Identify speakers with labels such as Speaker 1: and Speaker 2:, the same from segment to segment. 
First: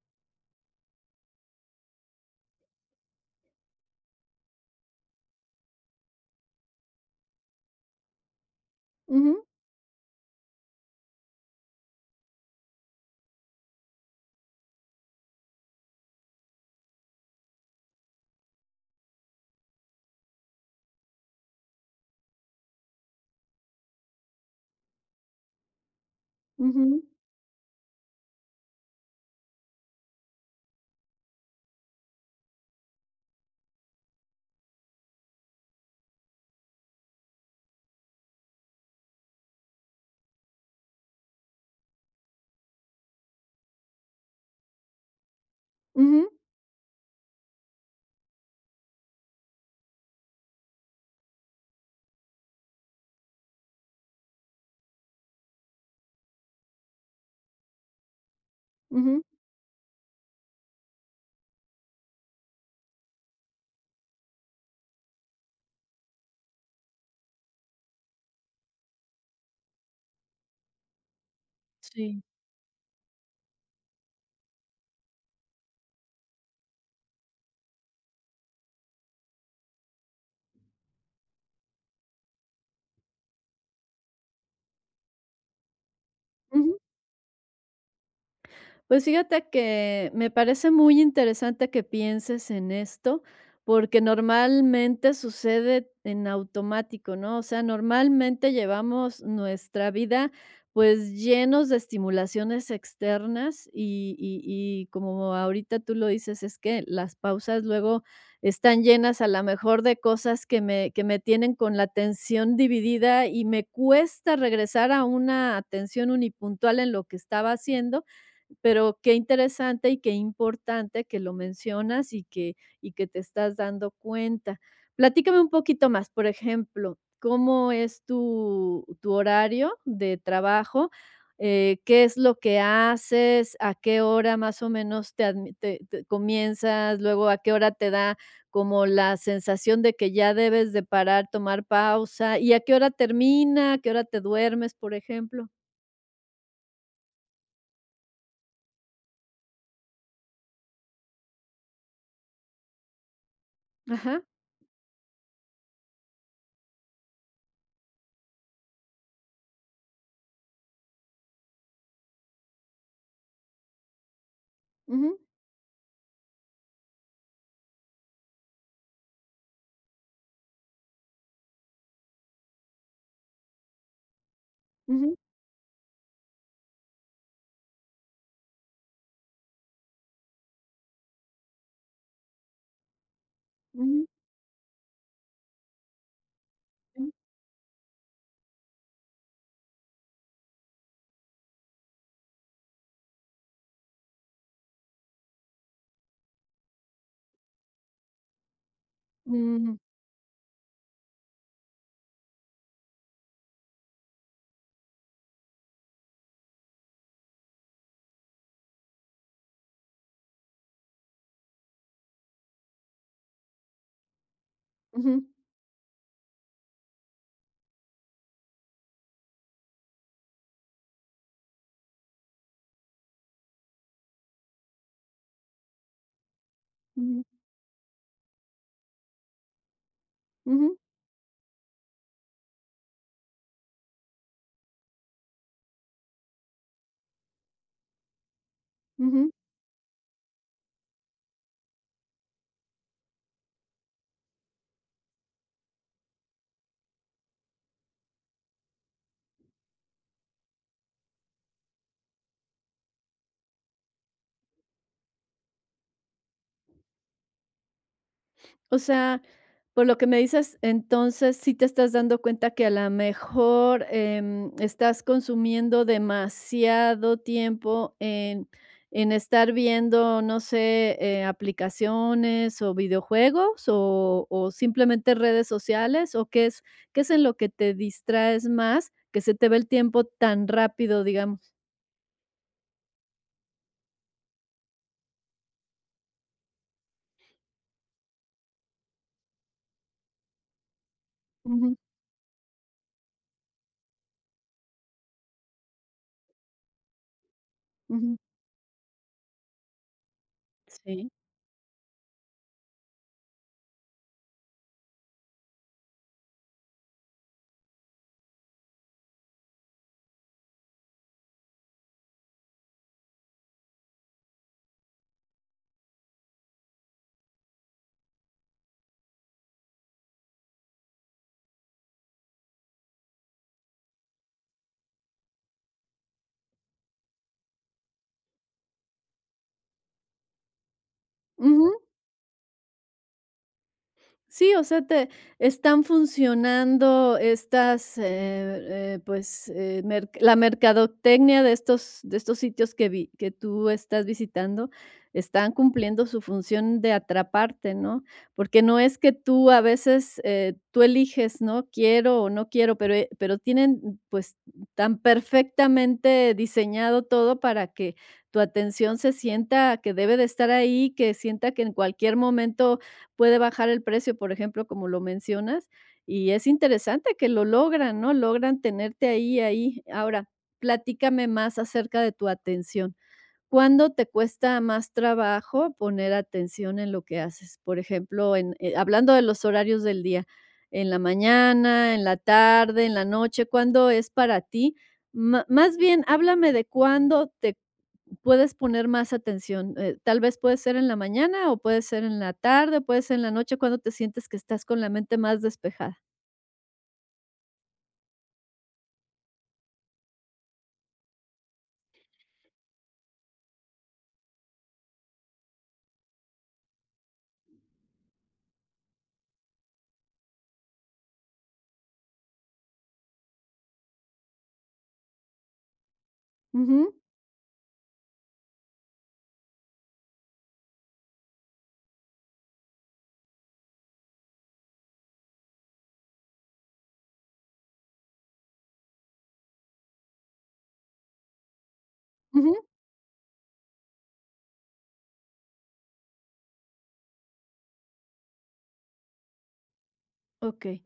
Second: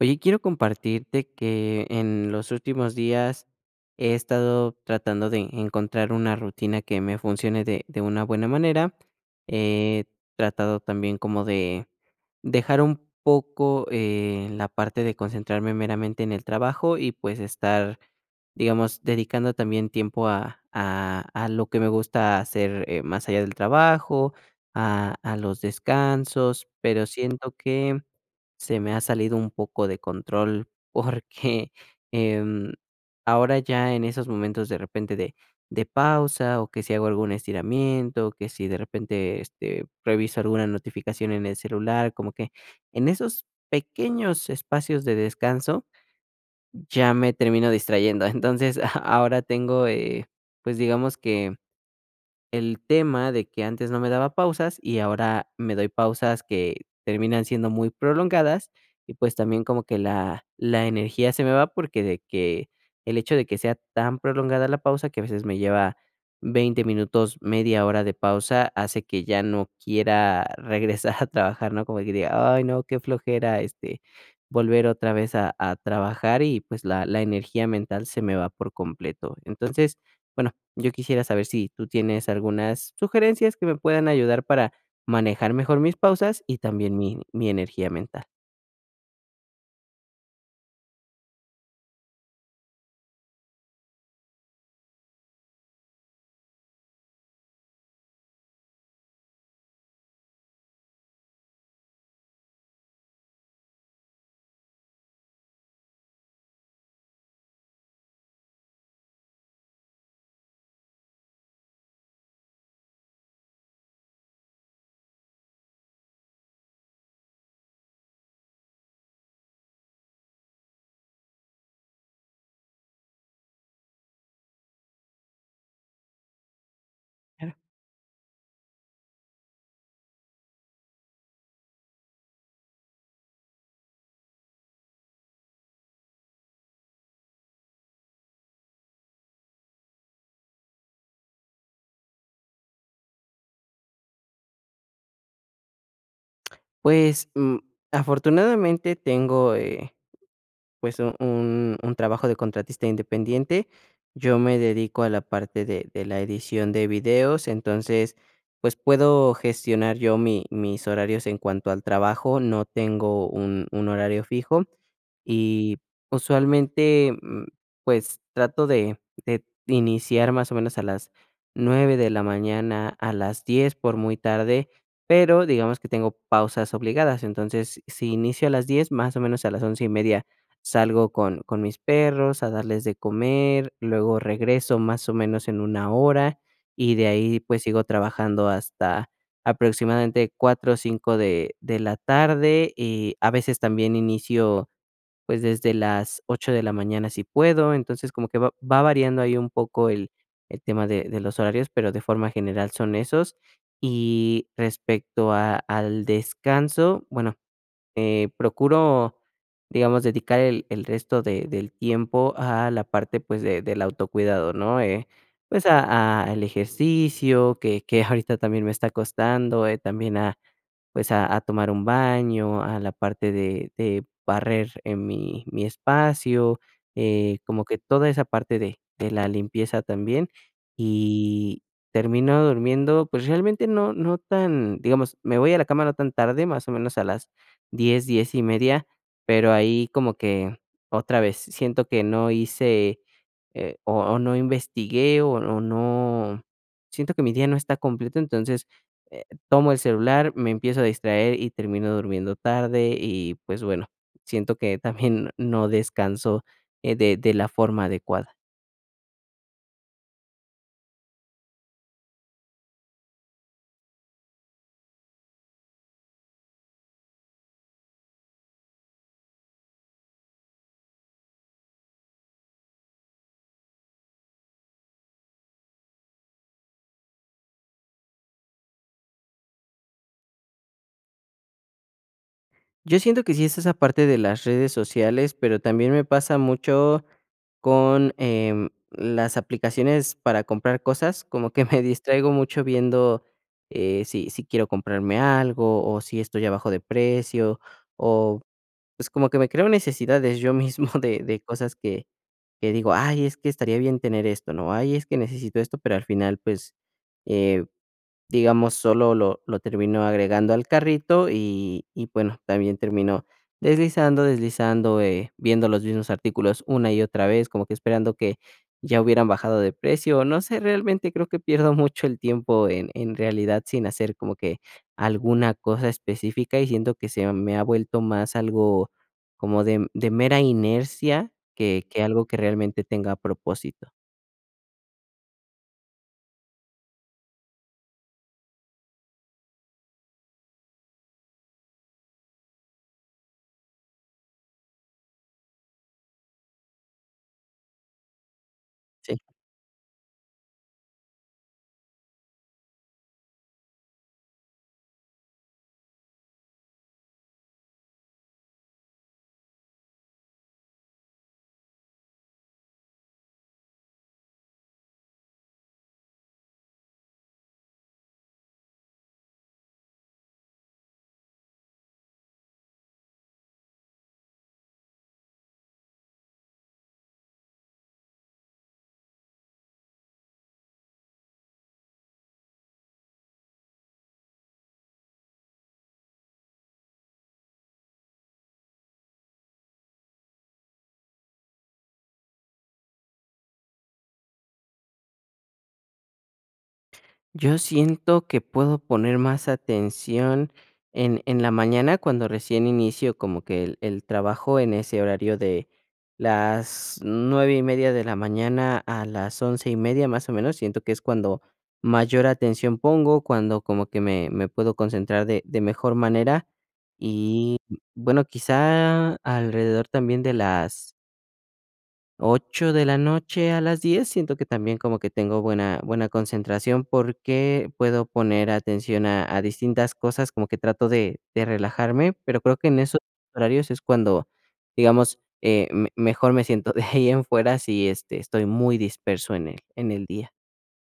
Speaker 1: Oye, quiero compartirte que en los últimos días he estado tratando de encontrar una rutina que me funcione de de una buena manera.
Speaker 2: Ujú.
Speaker 1: He tratado también como de dejar un poco, eh, la parte de concentrarme meramente en el trabajo y, pues, estar, digamos, dedicando también tiempo a a a lo que me gusta hacer más allá del trabajo, a a los descansos, pero
Speaker 2: Ujú.
Speaker 1: siento que se me ha salido un poco de control, porque, em, ahora ya en esos momentos de repente de de pausa o que si hago algún estiramiento, que si de repente, este, reviso alguna notificación en el celular, como que en esos pequeños espacios de descanso
Speaker 2: Ujú.
Speaker 1: ya me termino distrayendo. Entonces, ahora tengo, eh, pues digamos que el tema de que antes no me daba pausas y ahora me doy pausas que terminan siendo muy prolongadas, y
Speaker 2: Ujú.
Speaker 1: pues también como que la la energía se me va porque de que el hecho de que sea tan prolongada la pausa, que a veces me lleva 20 minutos, 1/2 hora de pausa, hace que ya no quiera regresar a trabajar, ¿no? Como que
Speaker 2: Sí.
Speaker 1: diga: "Ay, no, qué flojera", este, volver otra vez a a trabajar y, pues, la la energía mental se me va por completo. Entonces, bueno, yo quisiera saber si tú tienes algunas sugerencias que me puedan ayudar para manejar mejor mis pausas y
Speaker 2: Ujú.
Speaker 1: también mi mi energía mental.
Speaker 2: Pues fíjate que me parece muy interesante que pienses en esto porque normalmente sucede en automático, ¿no? O sea, normalmente llevamos nuestra vida pues llenos de estimulaciones externas y y y como ahorita tú lo dices, es que las pausas luego están llenas a la mejor de cosas que me que me tienen con la atención dividida y me cuesta regresar a una atención unipuntual en lo que estaba haciendo. Pero qué interesante y qué importante que lo mencionas, y que y que te estás dando cuenta. Platícame un poquito más. Por ejemplo,
Speaker 1: Era
Speaker 2: ¿cómo es tu tu horario de trabajo? Eh, ¿qué es lo que haces?¿A qué hora, más o menos, te adm te te comienzas? Luego, ¿a qué hora te da como la sensación de que ya debes de parar, tomar pausa, y a qué hora termina? ¿A qué hora te duermes?, por ejemplo.
Speaker 1: Pues, mm, afortunadamente tengo, eh, pues, u un un trabajo de contratista independiente.
Speaker 2: Ajá.
Speaker 1: Yo me dedico a la parte de de la edición de videos, entonces, pues puedo gestionar yo mi mis horarios en cuanto al trabajo, no tengo un un horario fijo
Speaker 2: Ujú.
Speaker 1: y usualmente, mm, pues trato de de iniciar más o menos a las 9 de la mañana, a las 10 por muy tarde,
Speaker 2: Ujú.
Speaker 1: pero digamos que tengo pausas obligadas. Entonces, si inicio a las 10, más o menos a las 11:30 salgo con con mis perros a darles de comer,
Speaker 2: Ujú.
Speaker 1: luego regreso más o menos en 1 hora, y de
Speaker 2: Mm.
Speaker 1: ahí, pues sigo trabajando hasta aproximadamente 4 o 5 de de la tarde, y a veces también inicio, pues, desde las 8 de la mañana si puedo. Entonces, como que va va variando ahí un
Speaker 2: Mm.
Speaker 1: poco el el tema de de los horarios, pero de forma general son esos. Y respecto a al descanso, bueno, eh, procuro, digamos, dedicar el el resto de del tiempo a la parte, pues, de del autocuidado, ¿no? Eh,
Speaker 2: Ujú.
Speaker 1: pues a a el ejercicio que que ahorita también me está costando, eh, también a, pues a a tomar un baño, a la parte de de barrer en mi mi espacio,
Speaker 2: Ujú.
Speaker 1: eh, como que toda esa parte de de la limpieza también.
Speaker 2: Ujú.
Speaker 1: Y termino durmiendo, pues realmente no no tan digamos, me voy a la cama no tan tarde, más o menos a las 10, 10:30
Speaker 2: Ujú.
Speaker 1: pero ahí como que otra vez, siento que no hice, eh, o no investigué, o o no siento que mi día no está completo. Entonces, eh, tomo el celular, me empiezo a distraer y termino durmiendo tarde, y pues bueno, siento que también no descanso, eh, de de la forma adecuada.
Speaker 2: O sea, por lo que me dices, entonces, ¿sí te estás dando cuenta que a la mejor, em, estás consumiendo demasiado tiempo en en estar viendo, no sé, eh, aplicaciones o videojuegos? ¿O o simplemente redes sociales? ¿O qué es qué es en lo que te distraes más, que se te va el tiempo tan rápido, digamos?
Speaker 1: Yo siento que sí es esa parte de las redes sociales, pero también me pasa mucho con, em, las aplicaciones para comprar cosas, como que
Speaker 2: Ujú.
Speaker 1: me distraigo mucho viendo eh, si si quiero comprarme algo, o si esto ya bajó de precio,
Speaker 2: Ujú.
Speaker 1: o pues como que me creo necesidades yo mismo
Speaker 2: Sí.
Speaker 1: de de cosas que que digo, ay es que estaría bien tener esto, ¿no? Ay es que necesito esto, pero al final, pues, eh, digamos, solo lo lo terminó agregando al carrito y y bueno, también termino deslizando, deslizando, eh, viendo los mismos artículos una y otra vez, como que esperando que ya hubieran bajado de precio. No sé, realmente creo que pierdo mucho el tiempo en en realidad sin hacer como que alguna cosa específica, y siento que se me ha vuelto más algo como de de mera inercia,
Speaker 2: Ujú.
Speaker 1: que que algo que realmente tenga propósito.
Speaker 2: Sí, o sea, te están funcionando estas, eh eh, pues, eh, mer la mercadotecnia de estos de estos sitios que vi que tú estás visitando, están cumpliendo su función de atraparte, ¿no? Porque no es que
Speaker 1: Sí.
Speaker 2: tú a veces, eh, tú eliges, ¿no? Quiero o no quiero, pero, e pero tienen, pues, tan perfectamente diseñado todo para que tu atención se sienta que debe de estar ahí, que sienta que en cualquier momento puede bajar el precio, por ejemplo, como lo mencionas, y es interesante que lo logran, ¿no? Logran tenerte ahí, ahí. Ahora, platícame más acerca de tu atención. ¿Cuándo te cuesta más trabajo poner atención en lo que haces? Por ejemplo, en eh, hablando de los horarios del día, en la mañana, en la tarde, en la noche, ¿cuándo es para ti? Má más bien, háblame de cuándo te puedes poner más atención, eh, tal vez, ¿puede ser en la mañana, o puede ser en la tarde, o puede ser en la noche? ¿Cuándo te sientes que estás con la mente más despejada?
Speaker 1: Yo siento que puedo poner más atención en en la mañana cuando recién inicio como que el el trabajo en ese horario de las 9:30 de la mañana a las 11:30 más o menos, siento que es cuando mayor atención pongo. Cuando como que me me puedo concentrar de de mejor manera,
Speaker 2: Ujú.
Speaker 1: y bueno, quizá alrededor también de las 8 de la noche a las 10, siento que también como que tengo buena buena concentración, porque puedo poner atención a a distintas cosas, como que trato de de relajarme, pero creo
Speaker 2: Ujú.
Speaker 1: que en esos horarios es cuando, digamos, eh, me mejor me siento. De ahí en fuera, sí, este, estoy muy disperso en el en el día.
Speaker 2: Okey.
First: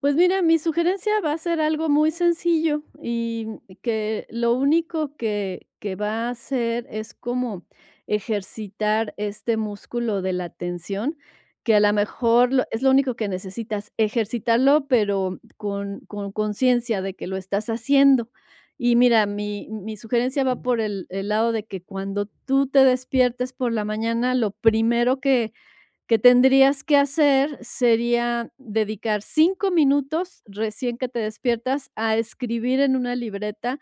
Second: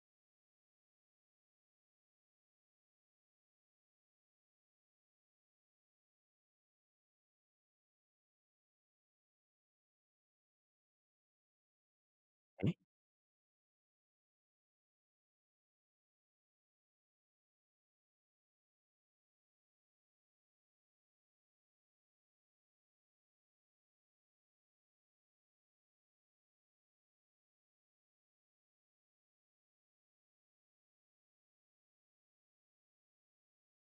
Speaker 2: Pues mira, mi sugerencia va a ser algo muy sencillo y que lo único que que va a hacer es como ejercitar este músculo de la atención, que a la mejor
Speaker 1: Vale.
Speaker 2: es lo único que necesitas, ejercitarlo, pero con con consciencia de que lo estás haciendo. Y mira, mi mi sugerencia va por el el lado de que cuando tú te despiertes por la mañana, lo primero que que tendrías que hacer sería dedicar 5 minutos recién que te despiertas a escribir en una libreta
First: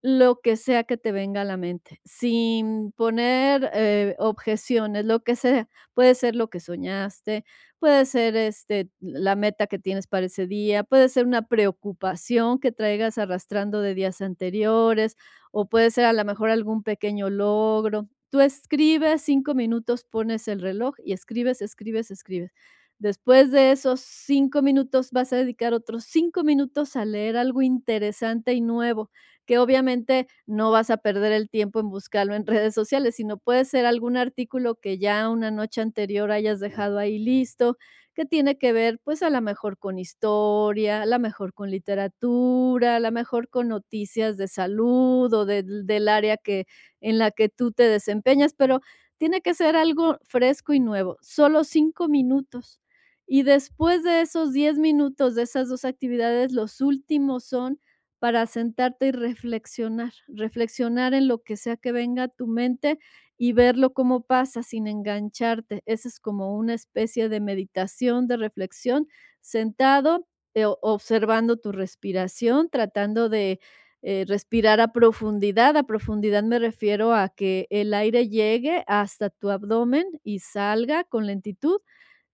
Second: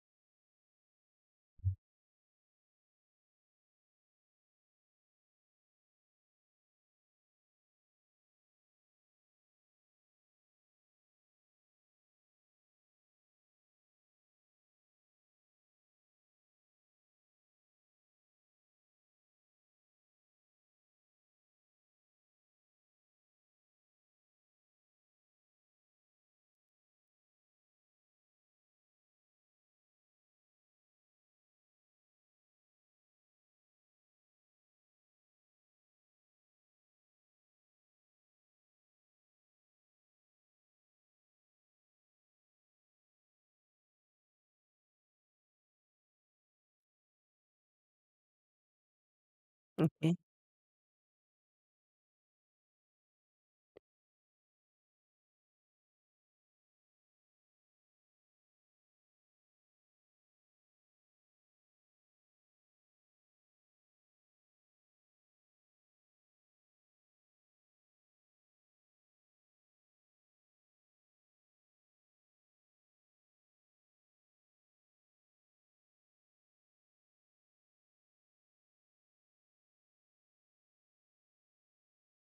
Speaker 2: lo que sea que te venga a la mente. Sin poner, eh, objeciones, lo que sea. Puede ser lo que soñaste, puede ser, este, la meta que tienes para ese día, puede ser una preocupación que traigas arrastrando de días anteriores, o puede ser a la mejor algún pequeño logro. Tú escribes 5 minutos, pones el reloj y escribes, escribes, escribes. Después de esos 5 minutos vas a dedicar otros 5 minutos a leer algo interesante y nuevo, que obviamente no vas a perder el tiempo en buscarlo en redes sociales, sino puede ser algún artículo que ya una noche anterior hayas dejado ahí listo, que tiene que ver, pues, a la mejor con historia, a la mejor con literatura, a la mejor con noticias de salud, o del del del área que en la que tú te desempeñas, pero tiene que ser algo fresco y nuevo, solo 5 minutos. Y después de esos 10 minutos, de esas 2 actividades, los últimos son para sentarte y reflexionar, reflexionar en lo que sea que venga a tu mente y verlo como pasa sin engancharte. Esa es como una especie de meditación, de reflexión, sentado, eh, o observando tu respiración, tratando de, eh, respirar a profundidad. A profundidad me refiero a que el aire llegue hasta tu abdomen y salga con lentitud,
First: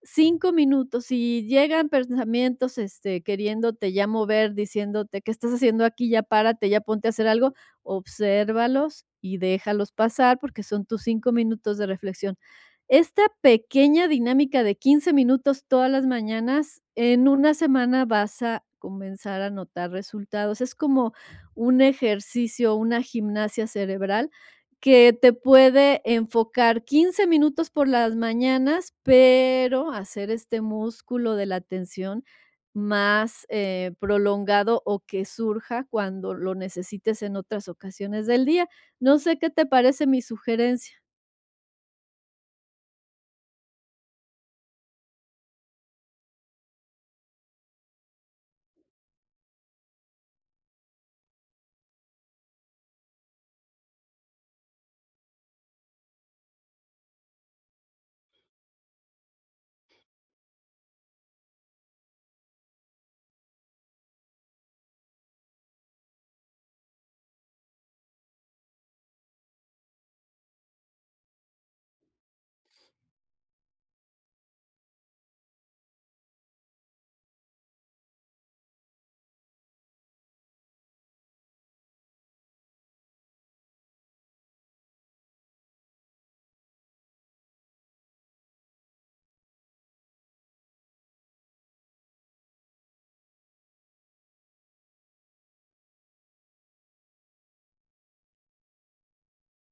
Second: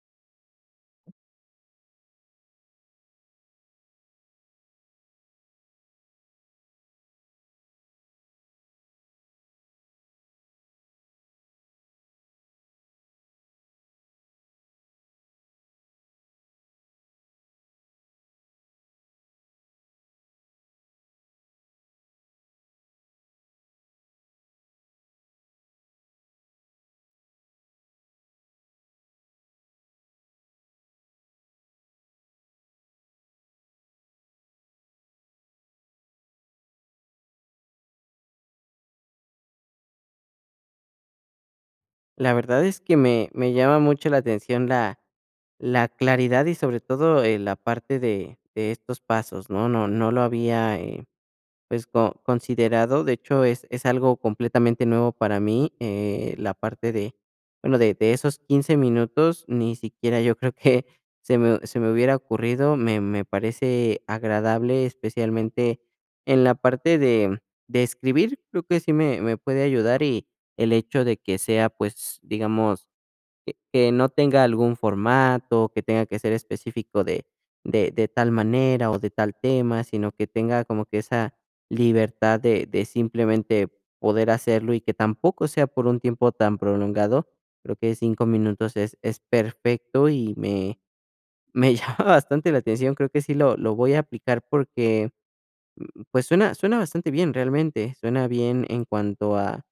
Speaker 2: 5 minutos. Si llegan pensamientos, este, queriéndote ya mover, diciéndote: "¿Qué estás haciendo aquí? Ya párate, ya ponte a hacer algo", obsérvalos y déjalos pasar, porque son tus 5 minutos de reflexión. Esta pequeña dinámica de 15 minutos todas las mañanas, en 1 semana vas a comenzar a notar resultados. Es como un ejercicio, una gimnasia cerebral que te puede enfocar 15 minutos por las mañanas, pero hacer este músculo de la atención más, eh, prolongado o que surja cuando lo necesites en otras ocasiones del día. No sé qué te parece mi sugerencia.
Speaker 1: La verdad es que me me llama mucho la atención la la claridad y, sobre todo, eh, la parte de de estos pasos, ¿no? No no lo había, eh, pues, co considerado. De hecho, es es algo completamente nuevo para mí, eh, la parte de bueno, de de esos 15 minutos, ni siquiera yo creo que se me se me hubiera ocurrido. Me me parece agradable, especialmente en la parte de, mm, de escribir, creo que sí me me puede ayudar, y el hecho de que sea, pues, digamos, e que no tenga algún formato, que tenga que ser específico de de de tal manera o de tal tema, sino que tenga como que esa libertad de de simplemente poder hacerlo, y que tampoco sea por un tiempo tan prolongado, creo que 5 minutos es es perfecto y me me llama bastante la atención. Creo que sí lo lo voy a aplicar porque, mm, pues suena suena bastante bien realmente, suena bien en cuanto a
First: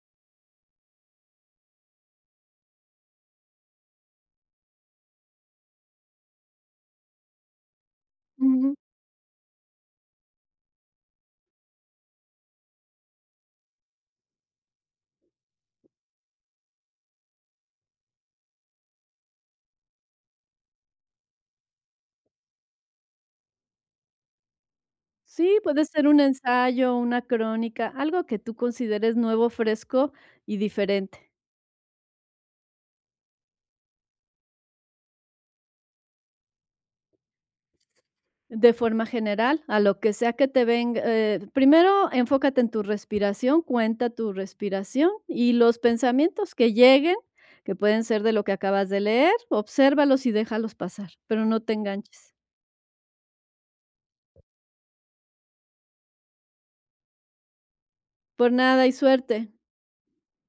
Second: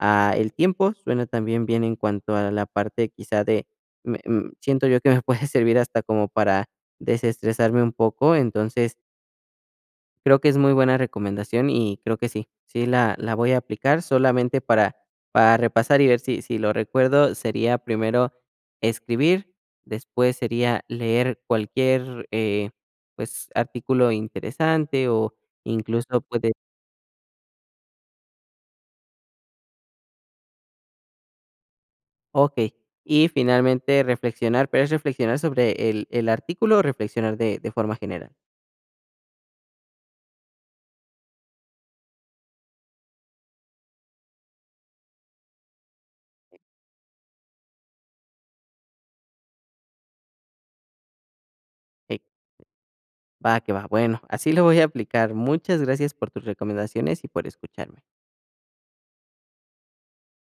Speaker 1: a el tiempo, suena también bien en cuanto a la parte, quizás, de me mm, siento yo que me puede servir hasta como para desestresarme un poco,
Speaker 2: Ujú.
Speaker 1: entonces creo que es muy buena recomendación y creo que sí, sí la la voy a aplicar solamente para para repasar y ver si si lo recuerdo sería primero escribir, después sería leer cualquier, eh, pues, artículo interesante o
Speaker 2: Sí, puede ser un
Speaker 1: incluso, puede
Speaker 2: ensayo, una crónica, algo que tú consideres nuevo, fresco y diferente.
Speaker 1: Okey, y finalmente reflexionar. ¿Pero es reflexionar sobre el el artículo o reflexionar de de forma general?
Speaker 2: De forma general, a lo que sea que te venga, eh, primero enfócate en tu respiración, cuenta tu respiración y los pensamientos que lleguen, que pueden ser de lo que acabas de leer, obsérvalos y déjalos pasar, pero no te enganches.
Speaker 1: Va que va. Bueno, así lo voy a aplicar. Muchas gracias por tus recomendaciones y por escucharme.
Speaker 2: Por nada, y suerte.